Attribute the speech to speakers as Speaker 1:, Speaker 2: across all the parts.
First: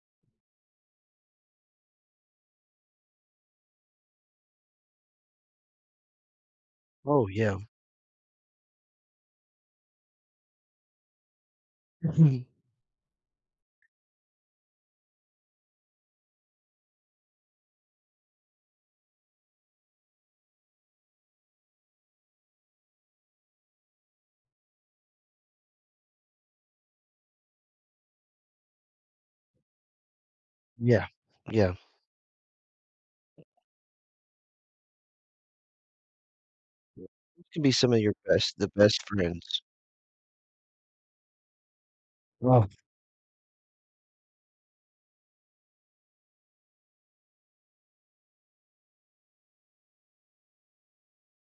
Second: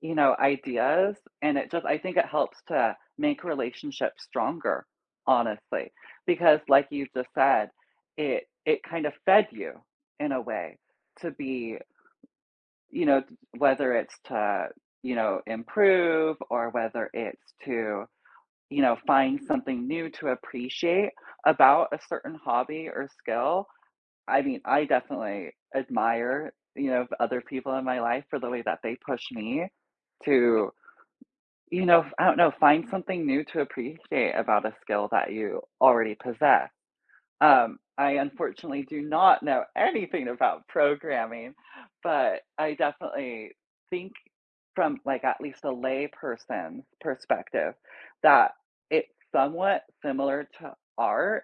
Speaker 1: You know, ideas and it just I think it helps to make relationships stronger, honestly. Because like you just
Speaker 2: Oh, yeah.
Speaker 1: said, it it kind of fed you in a way to be
Speaker 2: Mhm.
Speaker 1: you know, whether it's to, you know, improve or whether it's to, you know, find something new to appreciate about a certain hobby or skill. I mean, I definitely admire you know of other people in my life for the way that they push me to
Speaker 2: Yeah, yeah.
Speaker 1: you know, f I don't know, find something new to appreciate about a skill that you already possess;
Speaker 2: To be
Speaker 1: um,
Speaker 2: some of
Speaker 1: I
Speaker 2: your best the
Speaker 1: unfortunately
Speaker 2: best
Speaker 1: do not
Speaker 2: friends.
Speaker 1: know anything about programming, but
Speaker 2: Ah
Speaker 1: I definitely think from, like, at least a layperson perspective that it's somewhat similar to art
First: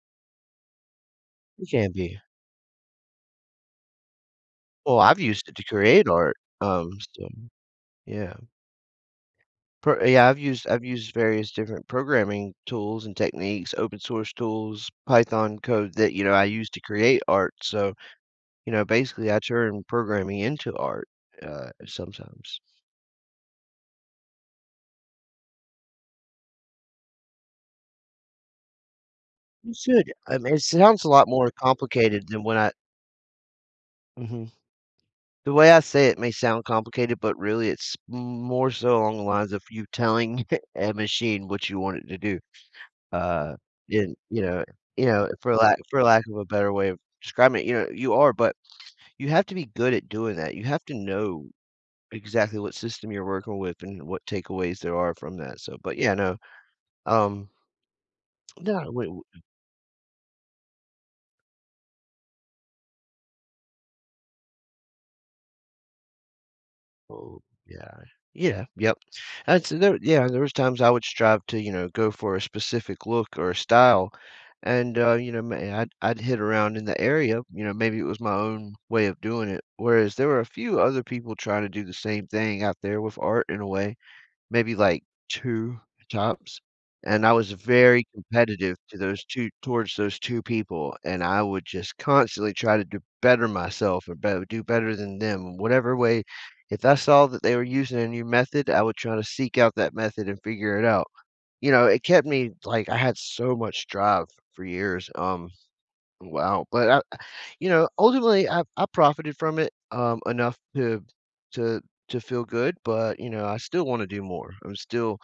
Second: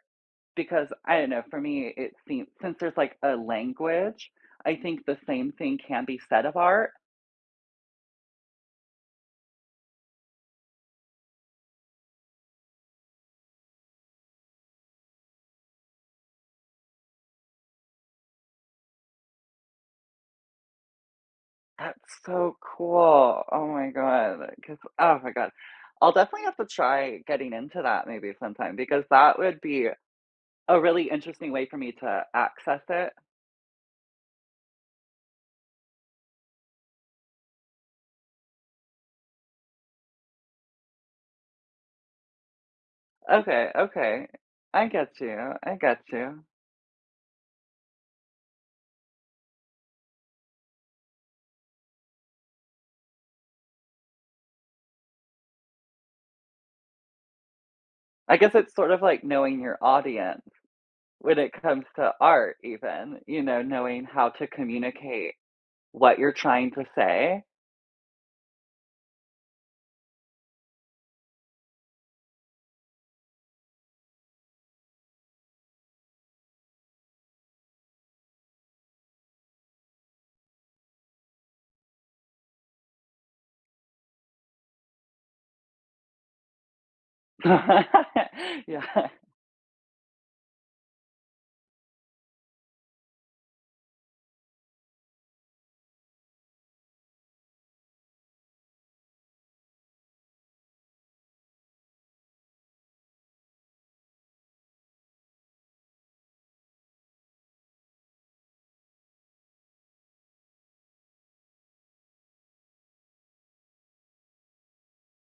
Speaker 1: because, I don't know, for
Speaker 2: It can
Speaker 1: me, it
Speaker 2: be.
Speaker 1: seem since there's, like, a language, I
Speaker 2: Well,
Speaker 1: think the
Speaker 2: I've used
Speaker 1: same
Speaker 2: it to
Speaker 1: thing can
Speaker 2: create
Speaker 1: be
Speaker 2: art,
Speaker 1: said of art.
Speaker 2: um, so, yeah. Per a I've used I've used various different programming tools and techniques, open source tools, Python code that, you know, I use to create art, so, you know, basically, I turn programming into art, uh,
Speaker 1: That's so
Speaker 2: sometimes.
Speaker 1: cool, oh my god, 'cause oh my god. I'll definitely have to try getting into that maybe sometime because that would
Speaker 2: You
Speaker 1: be
Speaker 2: should, I mean, it
Speaker 1: a
Speaker 2: sounds
Speaker 1: really
Speaker 2: a lot more
Speaker 1: interesting way for me to
Speaker 2: complicated than what I
Speaker 1: access it.
Speaker 2: Mhm, the way I say it may sound complicated, but, really, it's m m more so along the lines of you telling a machine what you want it to do, uh,
Speaker 1: Okay,
Speaker 2: and,
Speaker 1: okay,
Speaker 2: you know,
Speaker 1: I
Speaker 2: you
Speaker 1: get
Speaker 2: know,
Speaker 1: you,
Speaker 2: for
Speaker 1: I
Speaker 2: lack
Speaker 1: get
Speaker 2: for lack of
Speaker 1: you.
Speaker 2: a better way of describing it, you know, you are, but you have to be good at doing that, you have to know exactly what system you're working with and what takeaways there are from that, so, but yeah no, um
Speaker 1: I guess it's
Speaker 2: Yeah,
Speaker 1: sort of
Speaker 2: wait wa
Speaker 1: like knowing your audience when it comes to art even, you know, knowing how to communicate what you're trying to
Speaker 2: Oh
Speaker 1: say.
Speaker 2: yeah, yeah, yep, that's there yeah there was times I would strive to, you know, go for a specific look or a style, and, uh, you know, my I'd I'd hit around in the area, you know, maybe it was my own way of doing it. Whereas there were a few other people trying to do the same thing out there with art in a way, maybe, like, 2 times, and I was very competitive to
Speaker 1: Yeah.
Speaker 2: those 2 towards those 2 people, and I would just constantly try to do better myself or b do better than them. Whatever way if I saw that they were using a new method, I would try to seek out that method and figure it out, you know, it kept me like, I had so much drive for years, um, wow, but, ah you know, ultimately, I I profited from it, um, enough to to to feel good, but, you know, I still wanna do more. I'm still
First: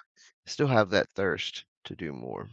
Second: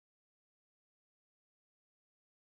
Speaker 2: still have that thirst to do more.